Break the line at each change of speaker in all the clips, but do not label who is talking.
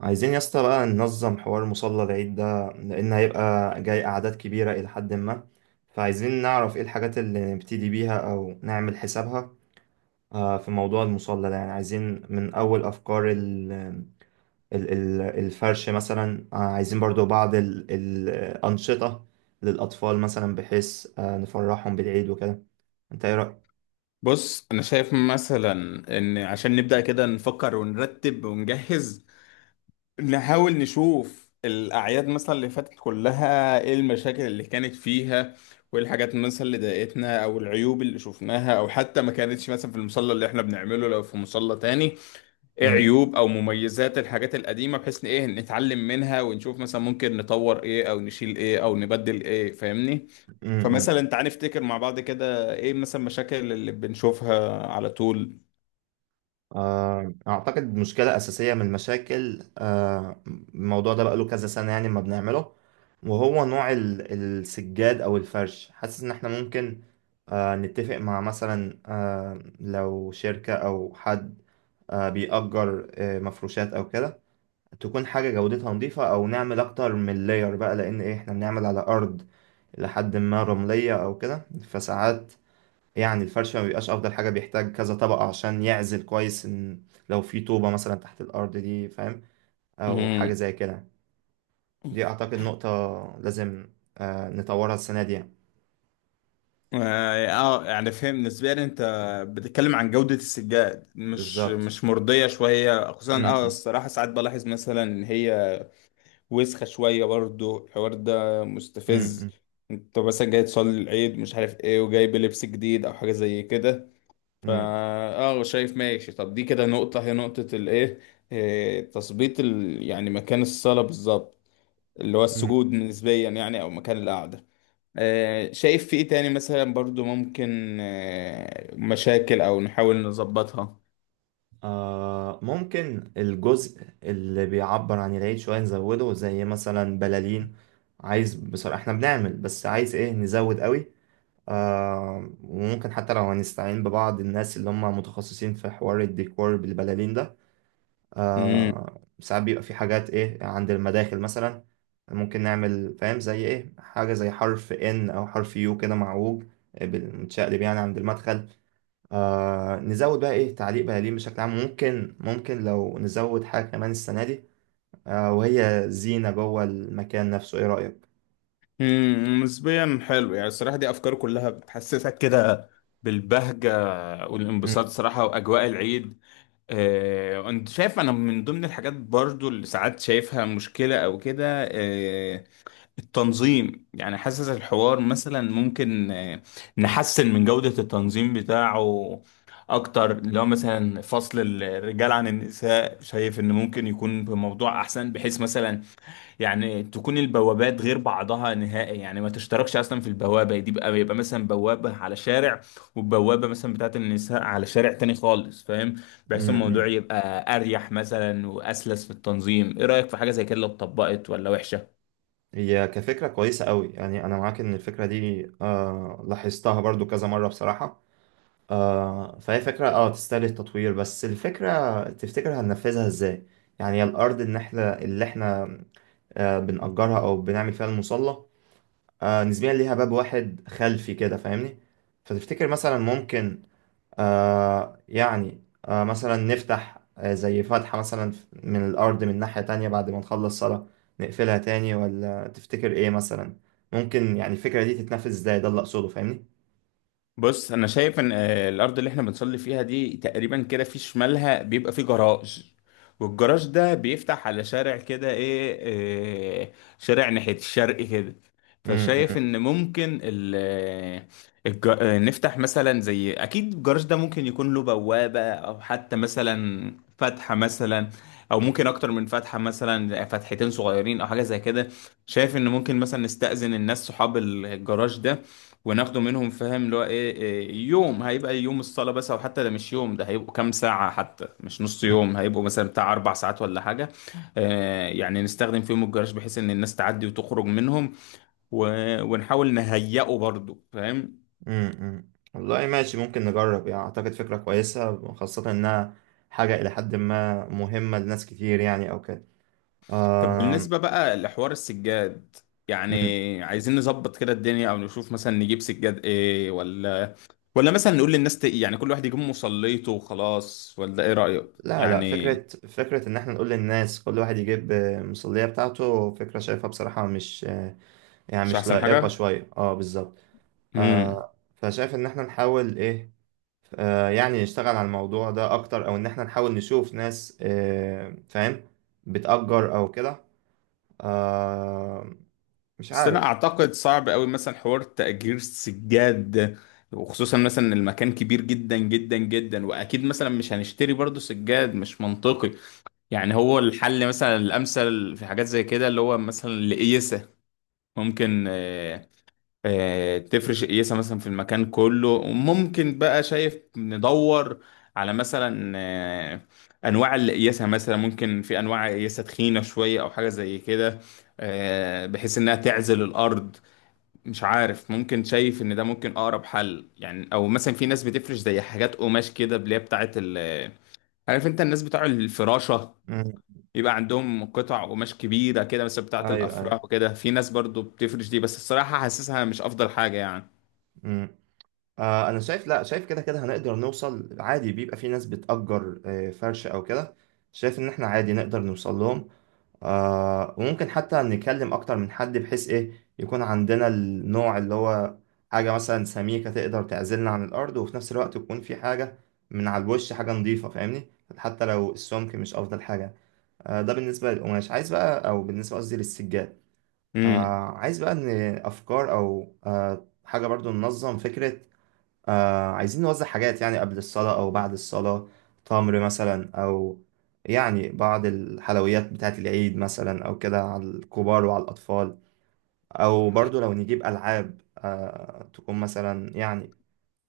عايزين يا اسطى بقى ننظم حوار مصلى العيد ده لأن هيبقى جاي أعداد كبيرة إلى حد ما. فعايزين نعرف إيه الحاجات اللي نبتدي بيها أو نعمل حسابها. في موضوع المصلى ده يعني عايزين من أول أفكار الفرش مثلا، عايزين برضو بعض الأنشطة للأطفال مثلا بحيث نفرحهم بالعيد وكده. أنت إيه
بص انا شايف مثلا ان عشان نبدأ كده نفكر ونرتب ونجهز، نحاول نشوف الاعياد مثلا اللي فاتت كلها ايه المشاكل اللي كانت فيها، وايه الحاجات مثلا اللي ضايقتنا او العيوب اللي شفناها او حتى ما كانتش مثلا في المصلى اللي احنا بنعمله، لو في مصلى تاني ايه
رأيك؟
عيوب او مميزات الحاجات القديمه بحيث ان ايه نتعلم منها ونشوف مثلا ممكن نطور ايه او نشيل ايه او نبدل ايه، فاهمني؟ فمثلا تعال نفتكر مع بعض كده ايه مثلا مشاكل اللي بنشوفها على طول.
أعتقد مشكلة أساسية من المشاكل، الموضوع ده بقاله كذا سنة يعني ما بنعمله، وهو نوع السجاد أو الفرش. حاسس إن إحنا ممكن نتفق مع مثلا، لو شركة أو حد بيأجر مفروشات أو كده، تكون حاجة جودتها نظيفة أو نعمل أكتر من لاير بقى، لأن إيه، إحنا بنعمل على أرض لحد ما رملية أو كده. فساعات يعني الفرش ما بيبقاش افضل حاجه، بيحتاج كذا طبقه عشان يعزل كويس ان لو في طوبه مثلا تحت الارض دي، فاهم، او حاجه
امم
زي كده. دي اعتقد نقطه لازم نطورها السنه دي يعني.
اه. يعني فهم نسبيا، انت بتتكلم عن جودة السجاد مش
بالظبط.
مش مرضية شوية، خصوصا
م-
اه
م-
الصراحة ساعات بلاحظ مثلا ان هي وسخة شوية، برضو الحوار ده مستفز.
م-
انت مثلا جاي تصلي العيد مش عارف ايه وجايب لبس جديد او حاجة زي كده
م-
فا
م-
اه، شايف؟ ماشي. طب دي كده نقطة، هي نقطة الايه، اه، تثبيت يعني مكان الصلاة بالظبط، اللي هو
م.
السجود نسبيا يعني، او مكان القعدة. اه، شايف في ايه تاني مثلا برضو ممكن مشاكل او نحاول نظبطها؟
آه، ممكن الجزء اللي بيعبر عن العيد شويه نزوده، زي مثلا بلالين. عايز بصراحه، احنا بنعمل بس عايز ايه نزود قوي. آه، وممكن حتى لو هنستعين ببعض الناس اللي هم متخصصين في حوار الديكور بالبلالين ده.
مم.
آه، ساعات بيبقى في حاجات ايه عند المداخل مثلا، ممكن نعمل فاهم زي ايه، حاجة زي حرف ان او حرف يو كده معوج، آه، متشقلب يعني عند المدخل. آه، نزود بقى ايه، تعليق بلالين بشكل عام ممكن، ممكن لو نزود حاجة كمان السنة دي، آه، وهي زينة جوه المكان نفسه. ايه رأيك؟
امم، نسبيا حلو يعني الصراحة، دي أفكار كلها بتحسسك كده بالبهجة والانبساط
م-
صراحة وأجواء العيد. وأنت شايف، أنا من ضمن الحاجات برضو اللي ساعات شايفها مشكلة أو كده آه، التنظيم، يعني حاسس الحوار مثلا ممكن نحسن من جودة التنظيم بتاعه أكتر. لو مثلا فصل الرجال عن النساء، شايف إن ممكن يكون بموضوع أحسن، بحيث مثلا يعني تكون البوابات غير بعضها نهائي، يعني ما تشتركش اصلا في البوابه دي بقى. يبقى مثلا بوابه على شارع وبوابه مثلا بتاعت النساء على شارع تاني خالص، فاهم؟
م-
بحيث الموضوع
م.
يبقى اريح مثلا واسلس في التنظيم. ايه رايك في حاجه زي كده لو اتطبقت ولا وحشه؟
هي كفكرة كويسة قوي، يعني أنا معاك إن الفكرة دي آه لاحظتها برضو كذا مرة بصراحة. آه، فهي فكرة اه تستاهل التطوير، بس الفكرة تفتكر هننفذها إزاي؟ يعني الأرض إن إحنا اللي إحنا آه بنأجرها أو بنعمل فيها المصلى، آه نسبيا ليها باب واحد خلفي كده، فاهمني؟ فتفتكر مثلا ممكن آه، يعني آه مثلا نفتح آه زي فتحة مثلا من الأرض من ناحية تانية، بعد ما نخلص صلاة نقفلها تاني، ولا تفتكر إيه مثلا ممكن يعني الفكرة دي تتنفذ إزاي؟ ده اللي أقصده، فاهمني؟
بص انا شايف ان الارض اللي احنا بنصلي فيها دي تقريبا كده في شمالها بيبقى فيه جراج، والجراج ده بيفتح على شارع كده ايه، آه، شارع ناحية الشرق كده.
مم،
فشايف
مم،
ان ممكن ال آه، الج- آه، نفتح مثلا زي اكيد الجراج ده ممكن يكون له بوابة او حتى مثلا فتحة مثلا، او ممكن اكتر من فتحة، مثلا فتحتين صغيرين او حاجة زي كده. شايف ان ممكن مثلا نستأذن الناس صحاب الجراج ده وناخده منهم، فاهم؟ اللي هو ايه، إيه، يوم هيبقى يوم الصلاة بس، او حتى ده مش يوم، ده هيبقوا كام ساعة حتى، مش نص
مم،
يوم، هيبقوا مثلا بتاع اربع ساعات ولا حاجة. آه يعني نستخدم فيهم الجراج بحيث ان الناس تعدي وتخرج منهم، و... ونحاول نهيئه برضو، فاهم؟
مم. والله ماشي، ممكن نجرب. يعني أعتقد فكرة كويسة خاصة إنها حاجة إلى حد ما مهمة لناس كتير يعني أو كده.
طب
آه.
بالنسبة بقى لحوار السجاد، يعني
مم.
عايزين نظبط كده الدنيا او نشوف مثلا نجيب سجاد ايه، ولا مثلا نقول للناس يعني كل واحد يجيب مصليته وخلاص، ولا ايه رأيك؟
لا لا،
يعني
فكرة، فكرة إن إحنا نقول للناس كل واحد يجيب مصلية بتاعته، فكرة شايفها بصراحة مش يعني
مش
مش
احسن
لائقة
حاجة.
شوية اه، بالظبط.
امم،
آه، فشايف ان احنا نحاول ايه، آه يعني نشتغل على الموضوع ده اكتر، او ان احنا نحاول نشوف ناس آه فاهم بتأجر او كده. آه، مش
بس انا
عارف.
اعتقد صعب قوي مثلا حوار تأجير سجاد ده، وخصوصا مثلا إن المكان كبير جدا جدا جدا. واكيد مثلا مش هنشتري برضو سجاد، مش منطقي يعني. هو الحل مثلا الامثل في حاجات زي كده اللي هو مثلا القيسة. ممكن تفرش قيسة مثلا في المكان كله، وممكن بقى شايف ندور على مثلا انواع القياسة، مثلا ممكن في انواع قياسة تخينة شوية او حاجة زي كده، بحيث انها تعزل الارض. مش عارف، ممكن شايف ان ده ممكن اقرب حل يعني. او مثلا في ناس بتفرش زي حاجات قماش كده، اللي هي بتاعت ال، عارف انت الناس بتوع الفراشة،
مم.
يبقى عندهم قطع قماش كبيرة كده مثلا بتاعت
ايوه، ايوه.
الافراح وكده. في ناس برضو بتفرش دي، بس الصراحة حاسسها مش افضل حاجة يعني.
مم. آه، انا شايف، لا شايف كده كده هنقدر نوصل عادي، بيبقى في ناس بتأجر آه، فرش او كده. شايف ان احنا عادي نقدر نوصل لهم، آه، وممكن حتى نكلم اكتر من حد بحيث ايه يكون عندنا النوع اللي هو حاجة مثلا سميكة تقدر تعزلنا عن الارض، وفي نفس الوقت يكون في حاجة من على الوش حاجة نظيفة، فاهمني، حتى لو السمك مش افضل حاجة. آه، ده بالنسبة للقماش، عايز بقى او بالنسبة قصدي للسجاد،
امم.
آه، عايز بقى ان افكار او آه، حاجة برضو ننظم فكرة. آه، عايزين نوزع حاجات يعني قبل الصلاة أو بعد الصلاة، تمر مثلا أو يعني بعض الحلويات بتاعة العيد مثلا أو كده على الكبار وعلى الأطفال، أو برضو لو نجيب ألعاب آه تكون مثلا يعني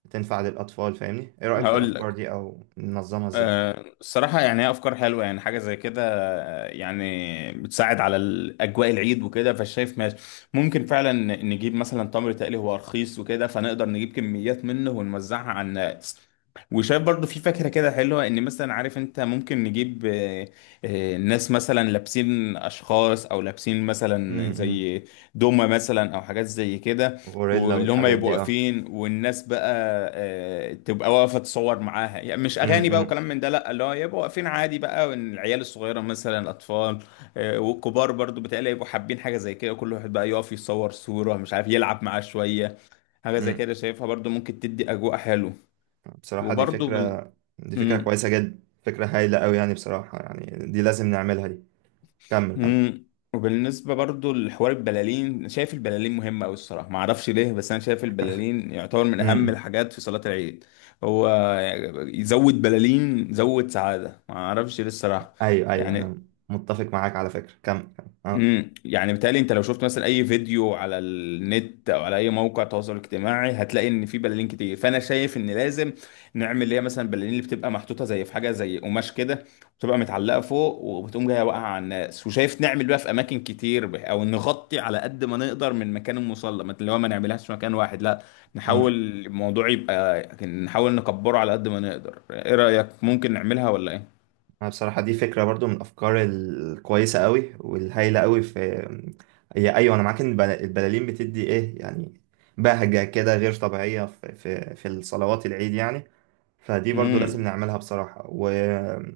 تنفع للأطفال، فاهمني. إيه رأيك في
هقول
الأفكار
لك،
دي، أو ننظمها إزاي؟
الصراحة يعني هي أفكار حلوة. يعني حاجة زي كده يعني بتساعد على أجواء العيد وكده، فشايف ماشي. ممكن فعلا نجيب مثلا تمر تقلي، هو رخيص وكده فنقدر نجيب كميات منه ونوزعها على الناس. وشايف برضو في فكرة كده حلوة إن مثلا، عارف أنت، ممكن نجيب ناس مثلا لابسين أشخاص، أو لابسين مثلا
امم.
زي دومة مثلا أو حاجات زي كده،
غوريلا
واللي هم
والحاجات
يبقوا
دي، أه.
واقفين والناس بقى تبقى واقفه تصور معاها. يعني مش اغاني بقى
امم.
وكلام من ده لا، اللي هو يبقوا واقفين عادي بقى، وإن العيال الصغيره مثلا الاطفال والكبار برضو بتقلي يبقوا حابين حاجه زي كده. كل واحد بقى يقف يصور صوره، مش عارف يلعب معاه شويه. حاجه زي
امم.
كده شايفها برضو ممكن تدي اجواء حلو.
بصراحة دي
وبرضو بال...
فكرة، دي فكرة
مم.
كويسة جدا، فكرة هايلة أوي يعني، بصراحة يعني دي لازم نعملها دي. كمل.
امم. وبالنسبه برضو لحوار البلالين، شايف البلالين مهمه قوي الصراحه، ما اعرفش ليه، بس انا شايف البلالين يعتبر من اهم
كمل.
الحاجات في صلاه العيد. هو يزود بلالين زود سعاده، ما اعرفش ليه الصراحه
ايوه، ايوه،
يعني.
انا متفق معاك على فكره، كم اه.
امم، يعني بالتالي انت لو شفت مثلا اي فيديو على النت او على اي موقع تواصل اجتماعي هتلاقي ان في بلالين كتير. فانا شايف ان لازم نعمل اللي هي مثلا بلالين اللي بتبقى محطوطه زي في حاجه زي قماش كده، بتبقى متعلقه فوق وبتقوم جايه واقعه على الناس. وشايف نعمل بقى في اماكن كتير، او نغطي على قد ما نقدر من مكان المصلى، ما اللي هو ما نعملهاش في مكان واحد لا، نحاول
أمم.
الموضوع يبقى، نحاول نكبره على قد ما نقدر. ايه رايك؟ ممكن نعملها ولا ايه؟
انا بصراحه دي فكره برضو من الافكار الكويسه قوي والهايله قوي في. هي ايوه، انا معاك ان البلالين بتدي ايه يعني بهجه كده غير طبيعيه في في الصلوات العيد يعني، فدي برضو لازم
امم،
نعملها بصراحه. وانا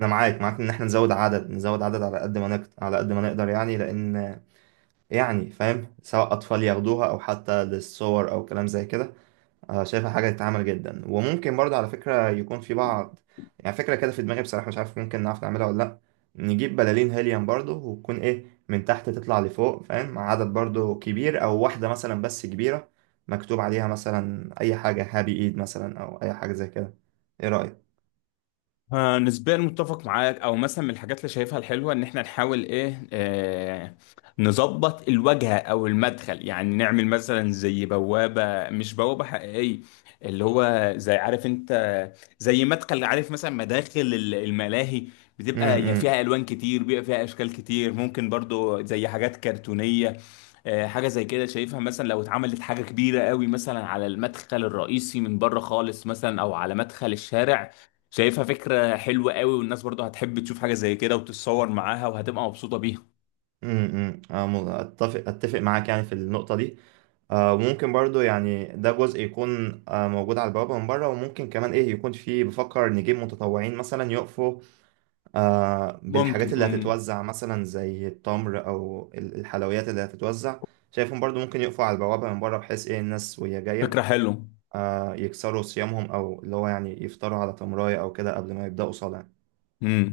معاك معاك ان احنا نزود عدد، نزود عدد على قد ما نقدر، على قد ما نقدر يعني، لان يعني فاهم، سواء اطفال ياخدوها او حتى للصور او كلام زي كده. آه، شايفها حاجة تتعمل جدا. وممكن برضه على فكرة يكون في بعض، يعني فكرة كده في دماغي بصراحة، مش عارف ممكن نعرف نعملها ولا لأ، نجيب بلالين هيليوم برضه، وتكون إيه من تحت تطلع لفوق فاهم، مع عدد برضه كبير، أو واحدة مثلا بس كبيرة مكتوب عليها مثلا أي حاجة، هابي إيد مثلا أو أي حاجة زي كده. إيه
نسبيا متفق معاك. او مثلا من الحاجات اللي شايفها الحلوه ان احنا نحاول ايه نظبط الواجهه او المدخل، يعني نعمل مثلا زي بوابه، مش بوابه حقيقيه، اللي هو زي، عارف انت، زي مدخل، عارف مثلا مداخل الملاهي بتبقى يعني
رأيك؟
فيها الوان كتير، بيبقى فيها اشكال كتير، ممكن برضو زي حاجات كرتونيه. حاجه زي كده شايفها، مثلا لو اتعملت حاجه كبيره قوي مثلا على المدخل الرئيسي من بره خالص، مثلا او على مدخل الشارع، شايفها فكرة حلوة قوي. والناس برضو هتحب تشوف حاجة زي كده وتتصور معاها وهتبقى مبسوطة بيها.
امم. أنا اتفق اتفق معاك يعني في النقطه دي. آه، وممكن برضو يعني ده جزء يكون آه، موجود على البوابه من بره، وممكن كمان ايه، يكون فيه، بفكر نجيب متطوعين مثلا يقفوا آه، بالحاجات
ممكن.
اللي
امم،
هتتوزع، مثلا زي التمر او الحلويات اللي هتتوزع. شايفهم برضو ممكن يقفوا على البوابه من بره، بحيث ايه الناس وهي جايه
فكرة حلوة.
آه، يكسروا صيامهم، او اللي هو يعني يفطروا على تمرايه او كده قبل ما يبداوا صلاه.
امم.